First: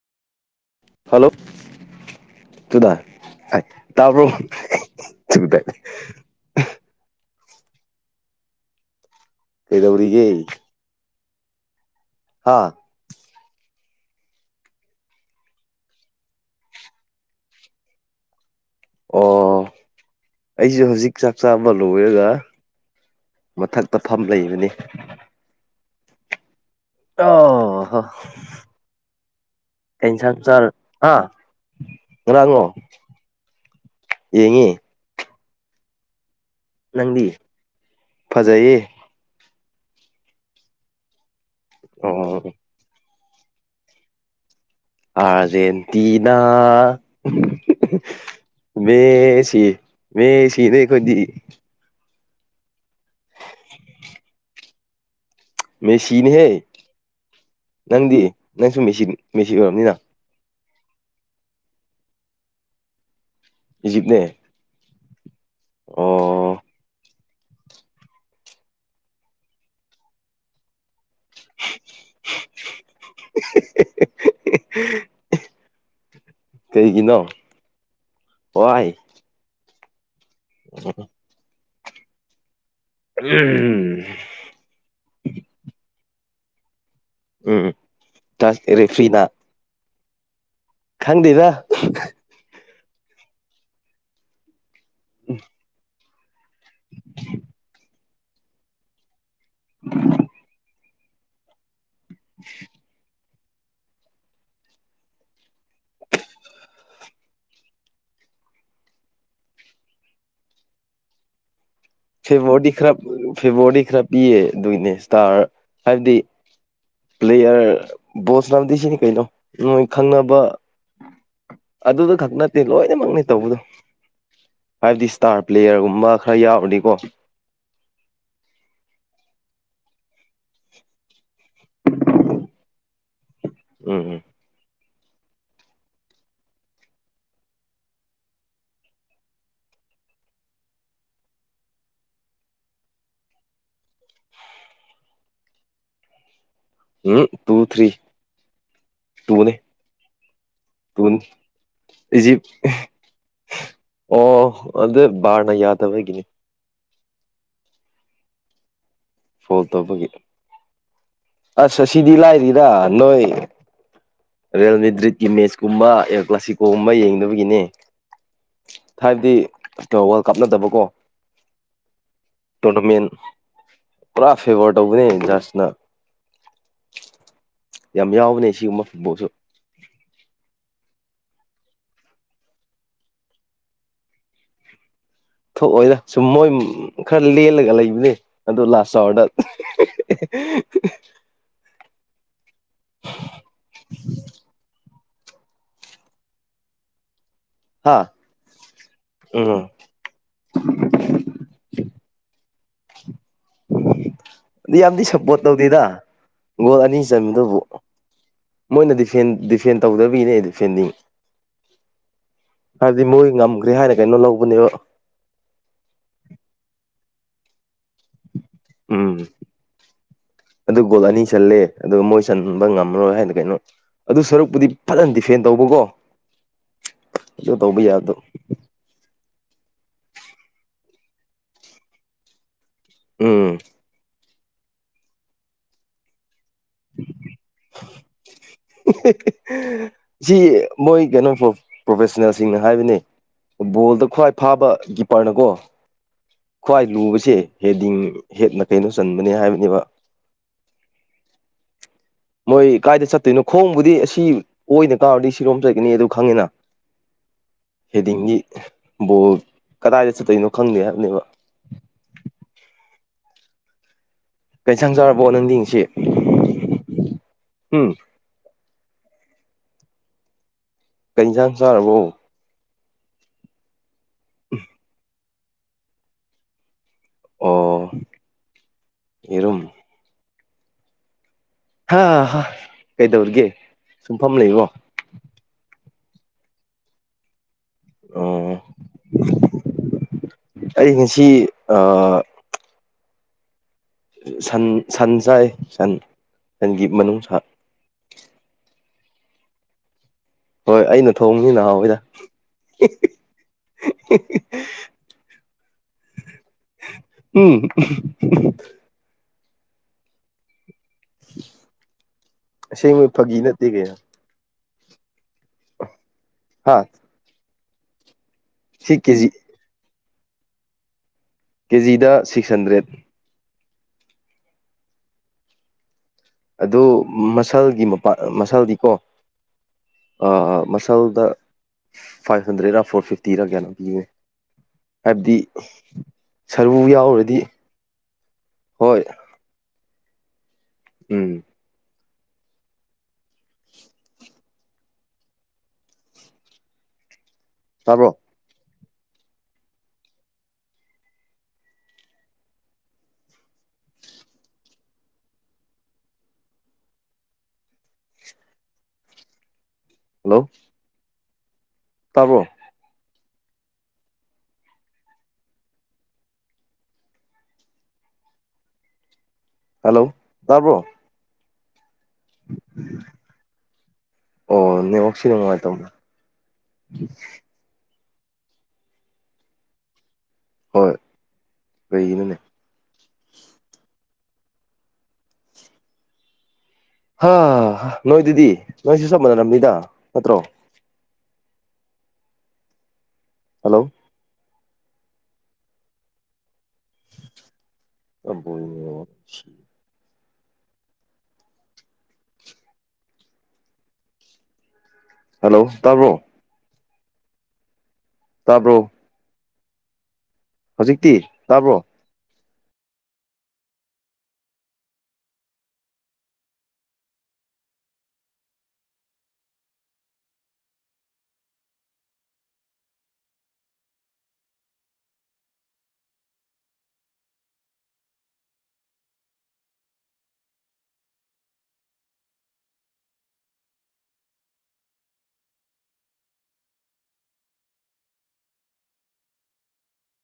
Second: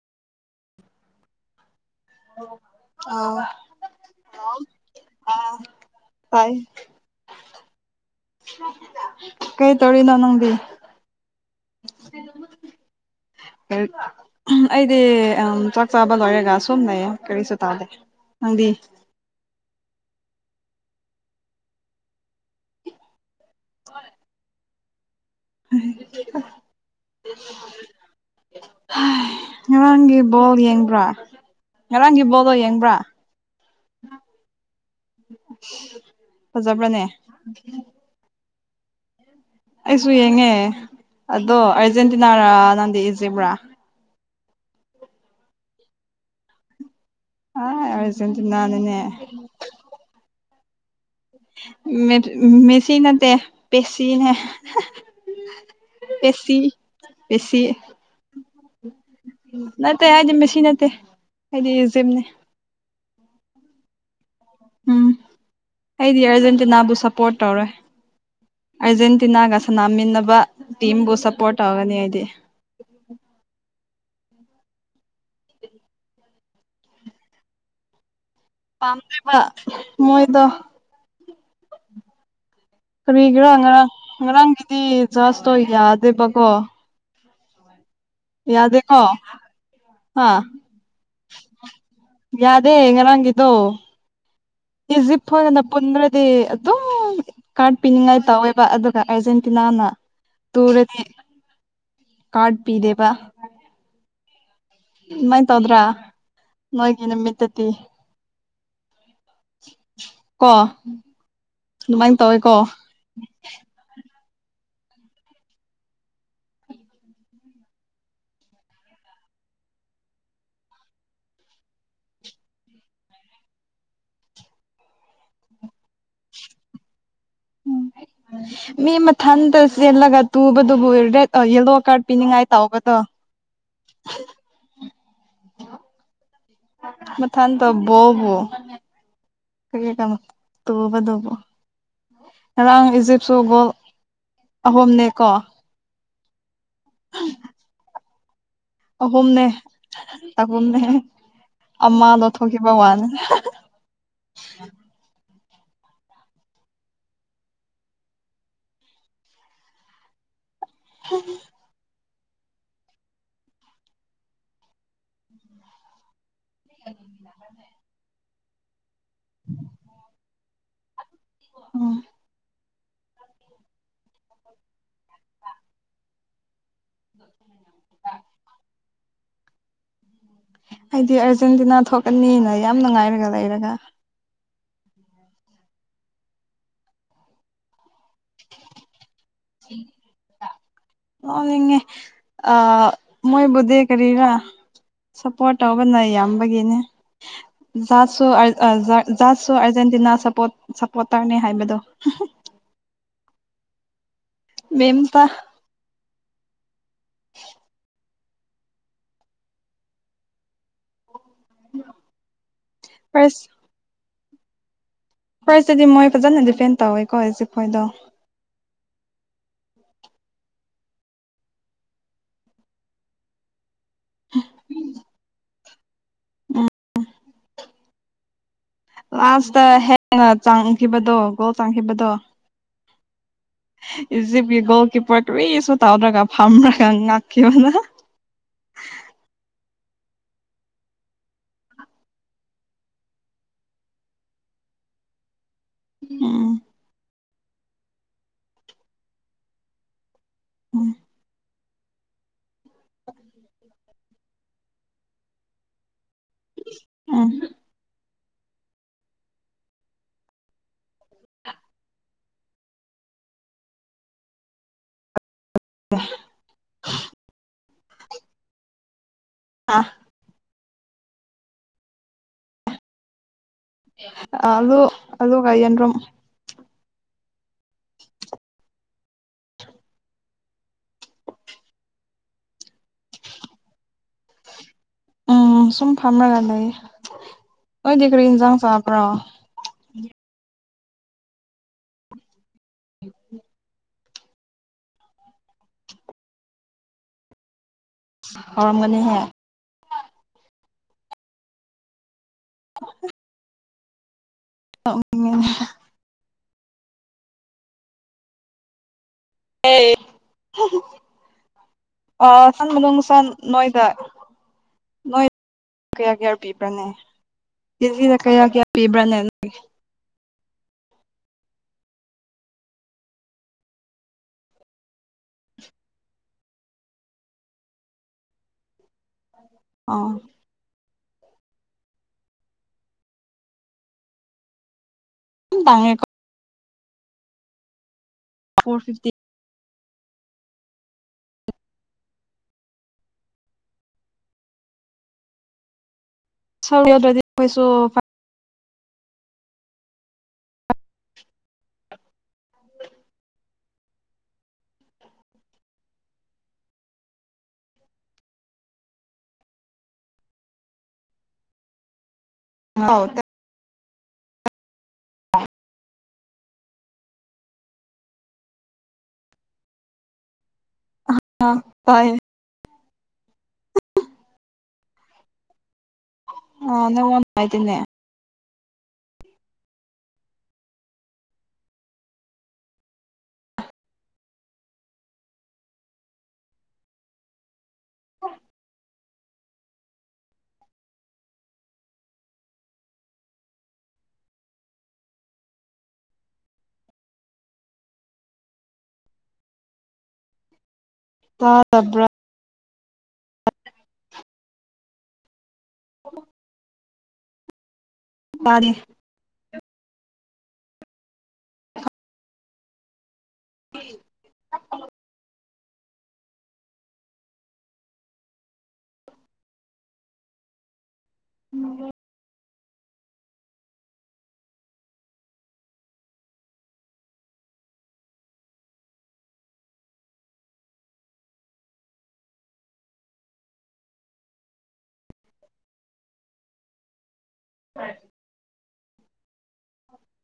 hello ꯇꯨꯗ ꯑꯥ ꯑꯥꯏ ꯇꯥꯕ꯭ꯔꯣ [unintelligible] ꯇꯥꯏ ꯀꯩ ꯇꯧꯔꯤꯅꯣ ꯅꯪꯗꯤ ꯀꯩꯗꯧꯔꯤꯒꯦ [inaudible] ꯍꯥꯥ ꯂꯩꯔꯤꯛ ꯑꯩꯗꯤ ꯎꯝ ꯆꯥꯛ ꯆꯥꯕ ꯂꯣꯏꯔꯒ ꯁꯨꯝ ꯂꯩꯌꯦ ꯀꯥꯔꯤꯁꯨ ꯇꯧꯗꯦ ꯅꯪꯗꯤ ꯑꯣ ꯑꯩꯖꯨ ꯍꯧꯖꯤꯛ ꯆꯥꯛ ꯆꯥꯕ ꯂꯣꯏꯔꯒ ꯃꯊꯛꯇ ꯐꯝ ꯂꯩꯕꯅꯤ ꯍꯥꯏ [unintelligible] ꯑꯣ ꯍꯣ ꯀꯩ ꯉꯔꯥꯡꯒꯤ ꯏꯟꯁꯥꯡ ꯕꯣꯜ ꯆꯥꯔ ꯌꯦꯡꯕ꯭ꯔꯥ ꯑꯥ ꯉꯔꯥꯡꯒꯤ ꯕꯣꯜꯗꯣ ꯉꯥꯔꯥꯡꯉꯣ ꯌꯦꯡꯕ꯭ꯔꯥ ꯌꯦꯡꯉꯦ [inaudible] ꯅꯪꯗꯤ ꯐꯖꯩꯌꯦ ꯑꯩꯁꯨ ꯌꯦꯡꯉꯦ ꯑꯗꯣ ꯑꯣ ꯑꯔꯖꯦꯟꯇꯤꯅꯥꯔꯥ ꯅꯪꯗꯤ ꯏꯖꯤꯕꯔꯥ ꯑꯔꯖꯦꯟꯇꯤꯅꯥ ꯑ ꯑꯥꯔꯖꯦꯟꯇꯤꯅꯥꯅꯤꯅꯦ ꯃꯦꯁꯤ ꯃꯦꯁꯤꯅꯦ ꯑꯩꯈꯣꯏꯗꯤ ꯃꯦ ꯃꯦꯁꯤ ꯅꯠꯇꯦ ꯄꯦꯁꯤꯅꯦ ꯃꯦꯁꯤꯅꯦ ꯍꯦ ꯄꯦꯁꯤ ꯄꯦꯁꯤ ꯃꯦꯁꯤ ꯃꯦꯁꯤ ꯑꯣꯏꯔꯕꯅꯤꯅ ꯅꯠꯇꯦ ꯑꯩꯗꯤ ꯃꯦꯁꯤ ꯅꯠꯇꯦ ꯑꯩꯗꯤ ꯏꯖꯤꯞꯅꯦ ꯏꯖꯤꯞꯅꯦ ꯎꯝ ꯑꯩꯗꯤ ꯑꯣ ꯑꯔꯖꯦꯟꯇꯤꯅꯥꯕꯨ ꯁꯞꯄꯣꯔꯠ ꯇꯧꯔꯣꯏ ꯑꯥꯔꯖꯦꯟꯇꯤꯅꯥꯒ ꯁꯥꯟꯅꯃꯤꯟꯅꯕ ꯇꯤꯝꯕꯨ ꯁꯞꯄꯣꯔꯠ ꯇꯧꯒꯅꯤ ꯑꯩꯗꯤ ꯀꯩꯒꯤꯅꯣ ꯋꯥꯏ ꯄꯝꯗꯦꯕ ꯃꯣꯏꯗꯣ [unintelligible] ꯀꯔꯤꯒꯤꯔꯥ ꯎꯝ ꯉꯔꯥꯡ-ꯉꯔꯥꯡꯒꯤꯗꯤ ꯖꯁꯇꯣ ꯌꯥꯗꯦꯕꯀꯣ ꯎꯝ ꯎꯝ ꯌꯥꯗꯦꯀꯣ ꯍꯥ ꯈꯪꯗꯤꯗ ꯌꯥꯗꯦ ꯉꯥꯔꯥꯡꯒꯤꯗꯣ ꯏꯖꯤꯞ ꯐꯣꯏꯒꯥꯅ ꯄꯨꯟꯒ꯭ꯔꯥꯗꯤ ꯑꯗꯨꯝ ꯀꯥꯔꯗ ꯄꯤꯅꯤꯡꯉꯥꯏ ꯇꯧꯋꯦꯕ ꯑꯗꯨꯒ ꯑꯥꯔꯖꯦꯟ ꯇꯤꯅꯥꯅ ꯇꯨꯔꯥꯗꯤ ꯀꯥꯔꯠ ꯄꯤꯗꯦꯕ ꯃꯥꯏ ꯇꯧꯗ꯭ꯔꯥ ꯅꯣꯏꯒꯤꯅ ꯃꯤꯠꯇꯗꯤ ꯀꫭ ꯐꯦꯞꯕꯣꯔꯗꯤ ꯈꯔ ꯐꯦꯞꯕꯣꯔꯗꯤ ꯈꯔ ꯄꯤꯌꯦ ꯑꯗꯨꯒꯤꯅꯦ ꯏꯁꯇꯥꯔ ꯍꯥꯏꯕꯗꯤ ꯄ꯭ꯂꯦꯌꯔ ꯕꯣꯁ ꯅꯝꯗꯤ ꯁꯤꯅꯤ ꯀꯩꯅꯣ ꯅꯣꯏ ꯈꯪꯅꯕ ꯑꯗꯨꯗ ꯈꯛ ꯅꯠꯇꯦ ꯂꯣꯏꯅꯃꯛꯅꯤ ꯇꯧꯕꯗꯣ ꯍꯥꯏꯕꯗꯤ ꯏꯁꯇꯥꯔ ꯄ꯭ꯂꯦꯌꯔꯒꯨꯝꯕ ꯈꯔ ꯌꯥꯎꯔꯗꯤꯀꯣ ꯎꯝ ꯃꯤ ꯃꯊꯟꯇ ꯆꯦꯜꯂꯒ ꯇꯨꯕꯗꯨꯕꯨ ꯔꯦꯠ ꯌꯦꯜꯂꯣ ꯀꯥꯔꯠ ꯄꯤꯅꯤꯡꯉꯥꯏ ꯇꯧꯕꯗꯣ [inaudible] ꯎꯝ ꯎꯝ ꯃꯊ ꯇꯕꯣꯕꯣ ꯀ ꯀꯃ ꯇꯕꯗꯕꯣ ꯉꯔꯥꯡ ꯏꯖꯤꯞꯁꯨ ꯒꯣꯜ ꯑꯍꯨꯝꯅꯦꯀꯣ ꯎꯝ ꯇꯨ ꯊ꯭ꯔꯤ ꯑꯍꯨꯝꯅꯦ ꯇꯨꯅꯦ ꯑꯍꯨꯝꯅꯦ ꯇꯨꯅꯤ ꯑꯃ ꯏꯖꯤꯞ ꯂꯧꯊꯣꯛꯈꯤꯕ ꯋꯥꯅꯦ ꯑꯣ ꯑꯗꯨ ꯕꯥꯔꯅ ꯌꯥꯗꯕꯒꯤꯅꯤ ꯐꯣꯜ ꯇꯧꯕꯒꯤ ꯎꯝ ꯑꯁ ꯑꯁꯤꯗꯤ ꯂꯥꯏꯅꯤꯗ ꯅꯣꯏ ꯔꯤꯌꯦꯜꯃꯤ ꯗ꯭ꯔꯤꯠꯀꯤ ꯃꯦꯠꯆ ꯀꯨꯝꯕ ꯑꯦ ꯀ꯭ꯂꯥꯁꯤꯀꯣꯒꯨꯝꯕ ꯌꯦꯡꯗꯕꯒꯤꯅꯦ ꯊꯕꯗꯤ ꯋꯥꯔꯜ ꯀꯞꯅꯗꯕꯀꯣ ꯎꯝ ꯇꯣꯔꯅꯥꯃꯦꯟ ꯄꯨꯔꯥ ꯐꯦꯕꯔ ꯇꯧꯕꯅꯦ ꯖꯁꯅ ꯎꯝ [inaudible] ꯌꯥꯝ ꯌꯥꯎꯕꯅꯦ ꯁꯤꯒꯨꯝꯕ ꯐꯨꯠꯕꯣꯜꯁꯨ ꯑꯩꯗꯤ ꯑꯔꯖꯦꯟꯇꯤꯅꯥ ꯊꯣꯛꯀꯅꯤꯅ ꯌꯥꯝ ꯅꯨꯡꯉꯥꯏꯔꯒ ꯂꯩꯔꯒ ꯊꯣꯛꯑꯣꯏꯅ ꯁꯨꯝ ꯃꯣꯏ ꯈꯔ ꯂꯦꯜꯂꯒ ꯂꯩꯕꯅꯦ ꯑꯗꫭ ꯂꯥꯁ ꯑꯣꯔꯗ ꯂꯅꯤꯡꯉꯦ ꯑ ꯃꯣꯏꯕꯨꯗꯤꯦ ꯀꯔꯤꯔ ꯁꯞꯄꯣꯔꯠ ꯇꯧꯕꯅ ꯌꯥꯝꯕꯒꯤꯅꯦ ꯍꯥ ꯖꯥꯠꯁꯨꯖꯥꯠꯁꯨ ꯎꯝ ꯑꯥꯔꯖꯦꯟꯇꯤꯅꯥ ꯁꯄꯣꯔꯇꯔꯅꯦ ꯍꯥꯏꯕꯗꯣ ꯑꯗꯨ ꯌꯥꯝꯗꯤ ꯃꯦꯝꯇ ꯁꯞꯄꯣꯔꯠ ꯇꯧꯅꯤꯦꯗ ꯒꯣꯜ ꯑꯅꯤ ꯆꯟꯕꯗꯨꯕꯨ ꯃꯣꯏꯅ ꯗꯤꯐ ꯗꯤꯐꯦꯟ ꯇꯧꯗꯕꯤꯅꯦ ꯑꯩ ꯗꯤꯐꯦꯟꯗꯤꯡ ꯍꯥꯏꯕꯗꯤ ꯃꯣꯏ ꯐꯥꯔꯁ ꯉꯝꯈ꯭ꯔꯦ ꯍꯥꯏꯅ ꯀꯩꯅꯣ ꯂꯧꯕꯅꯦꯕ ꯐꯣꯏꯁꯇꯗꯤ ꯃꯣꯏ ꯐꯖꯅ ꯗꯤꯄꯦꯟ ꯇꯧꯋꯦꯀꯣ ꯑꯩꯁꯦꯐꯣꯏꯗꯣ ꯎꯝ ꯑꯗꯨ ꯒꯣꯜ ꯑꯅꯤ ꯆꯜꯂꯦ ꯑꯗꯨꯒ ꯃꯣꯏ ꯆꯟꯕ ꯉꯝꯃꯔꯣꯏ ꯍꯥꯏꯅ ꯀꯩꯅꯣ ꯑꯗꯨ ꯁꯔꯨꯛꯄꯨꯗꯤ ꯐꯖꯅ ꯗꯤꯐꯦꯟ ꯇꯧꯕꯀꯣ ꯑꯗꯨ ꯇꯧꯕ ꯌꯥꯗ ꯂꯥꯁꯇ ꯍꯦꯛ ꯆꯥꯡꯈꯤꯕꯗꯣ ꯒꯣꯜ ꯆꯥꯡꯈꯤꯕꯗꯣ ꯎꯝ ꯏꯖꯤꯞꯀꯤ ꯒꯣꯜ ꯀꯤꯄꯔꯗꯨꯁꯨ ꯇꯥꯎꯗ꯭ꯔꯒ ꯐꯝ꯭ꯔꯒ ꯉꯥꯛꯀꯤꯅ ꯁꯤ ꯃꯣꯏ ꯀꯩꯅꯣ ꯄ꯭ꯔꯣꯐꯦꯁꯅꯦꯜꯁꯤꯡꯅ ꯍꯥꯏꯕꯅꯦ ꯕꯣꯜꯗ ꯈ꯭ꯋꯥꯏ ꯐꯥꯕ ꯀꯤꯞꯄꯔꯅꯀꯣ ꯎꯝ ꯈ꯭ꯋꯥꯏ ꯂꯨꯕꯁꯦ ꯍꯦꯗꯤꯡ ꯍꯦꯠꯅ ꯀꯩꯅꯣ ꯆꯟꯕꯅꯦ ꯍꯥꯏꯕꯅꯦꯕ ꯎꯝ ꯃꯣꯏ ꯀꯥꯏꯗ ꯆꯠꯇꯣꯏꯅꯣ ꯈꯣꯡꯕꯨꯗꯤ ꯑꯁꯤ ꯑꯣꯏꯅ ꯀꯥꯔꯗꯤ ꯁꯤꯔꯣꯝ ꯆꯠꯀꯅꯤ ꯑꯗꯨ ꯈꯪꯉꯤꯅ ꯎꯝ ꯍꯦꯗꯤꯡꯒꯤ ꯕꯣꯜ ꯀꯗꯥꯏꯗ ꯆꯠꯇꯣꯏꯅꯣ ꯈꯪꯗꯦ ꯍꯥꯏꯕꯅꯦꯕ ꯀꯩꯁꯪ ꯆꯥꯔꯕꯣ ꯅꯪꯗꯤꯡꯁꯤ ꯑꯁ ꯎꯝ ꯑꯥ ꯀꯩꯁꯥꯡ ꯆꯥꯔꯕꯣ ꯑꯂꯣ ꯑꯂꯣꯒ ꯌ‌ꯦꯗꯔꯨꯝ ꯑꯣ ꯏꯔꯨꯝ ꯑ ꯀꯩꯗꯧꯔꯤꯒꯦ ꯁꯨꯡꯐꯝ ꯂꯩꯕꯣ ꯎꯝ ꯁꯨꯝ ꯐꯝꯅꯒ ꯂꯩ ꯑꯣꯏꯗꯤ ꯀꯔꯤ ꯏꯟꯖꯥꯡ ꯑꯣ ꯆꯥꯕ꯭ꯔꯣ ꯑꯩ ꯉꯁꯤ ꯎ [unintelligible] ꯁꯟ ꯁꯟ ꯆꯥꯏ ꯁꯟ ꯁꯟꯒꯤ ꯃꯅꯨꯡꯁ ꯍꯧꯎꯔꯝꯒꯅꯤꯍꯦ ꯍꯣꯏ ꯑꯩꯅ ꯊꯣꯡꯅꯤ ꯅꯍꯥꯟꯋꯥꯏꯗ [unintelligible] ꯎꯝ [unintelligible] ꯑꯦ [unintelligible] ꯑ ꯁꯟ ꯃꯅꯨꯡ ꯑꯁꯦꯡꯕ ꯁꯟ ꯐꯥꯒꯤ ꯅꯠꯇꯦ ꯅꯣꯏꯗ ꯀꯩꯅꯣ ꯅꯣꯏ ꯀꯌꯥ ꯀꯌꯥ ꯍꯥ ꯄꯤꯕ꯭ꯔꯥꯅꯦ ꯀꯦꯖꯤꯗ ꯀꯌꯥ ꯀꯌꯥ ꯁꯤ ꯄꯤꯕ꯭ꯔꯅꯦ ꯀꯦꯖꯤ ꯀꯦꯖꯤꯗ ꯁꯤꯛꯁ ꯍꯟꯗ꯭ꯔꯦꯠ ꯑꯗꯨ ꯃꯁꯜꯒꯤ ꯃꯄꯥꯥꯟ ꯃꯁꯜꯗꯤꯀꯣ ꯑꯣ ꯃꯁꯜꯗ ꯐꯥꯏꯚ ꯍꯟꯗ꯭ꯔꯦꯗꯔꯥ ꯐꯣꯔ ꯐꯤꯐꯇꯤꯔꯥ ꯀꯅꯣ ꯄꯤ ꯍꯥꯏꯕꯗꯤ ꯌꯥꯝ ꯇꯥꯡꯉꯦꯀꯣ ꯁꯔꯨ ꯌꯥꯎꯔꯗꯤ ꯐꯣꯔ ꯍꯣꯏ ꯐꯤꯐꯇꯤ ꯎꯝ ꯗꯤ ꯀꯣꯏꯁꯨ ꯇꯥꯕ꯭ꯔꯣ ꯍꯜꯂꯣ ꯇꯥꯕꯣ ꯍ ꯍꯜꯂꯣ ꯇꯔꯕ꯭ꯔꯣ [unintelligible] ꯑꯣ ꯅꯅꯤꯉ ꯁꯤꯗ ꯉꯥꯏꯇꯧꯅꯦ ꯑ ꯅ ꯋꯥ ꯍꯥꯏꯥꯏꯇꯅꯦ ꯍꯣꯏ ꯀꯩꯒꯤꯅꯅꯦ ꯍꯥ ꯅꯣꯏꯗꯨꯗꯤ ꯅꯣꯏꯁꯨ ꯆꯞ ꯃꯥꯟꯅꯔꯕꯅꯤꯗ ꯅꯠꯇ꯭ꯔꯣ ꯍꯜꯂꯣ [unintelligible] ꯇꯥꯗꯕꯔꯥ ꯍꯜꯂꯣ ꯇꯥꯕ꯭ꯔꯣ ꯇꯥꯔꯦ ꯇꯥꯕ꯭ꯔꯣ ꯍꯧꯖꯤꯛꯇꯤ ꯇꯥꯕ꯭ꯔꯣ ꯎꯝ [unintelligible] ꯎꯝ ꯑꯣꯏ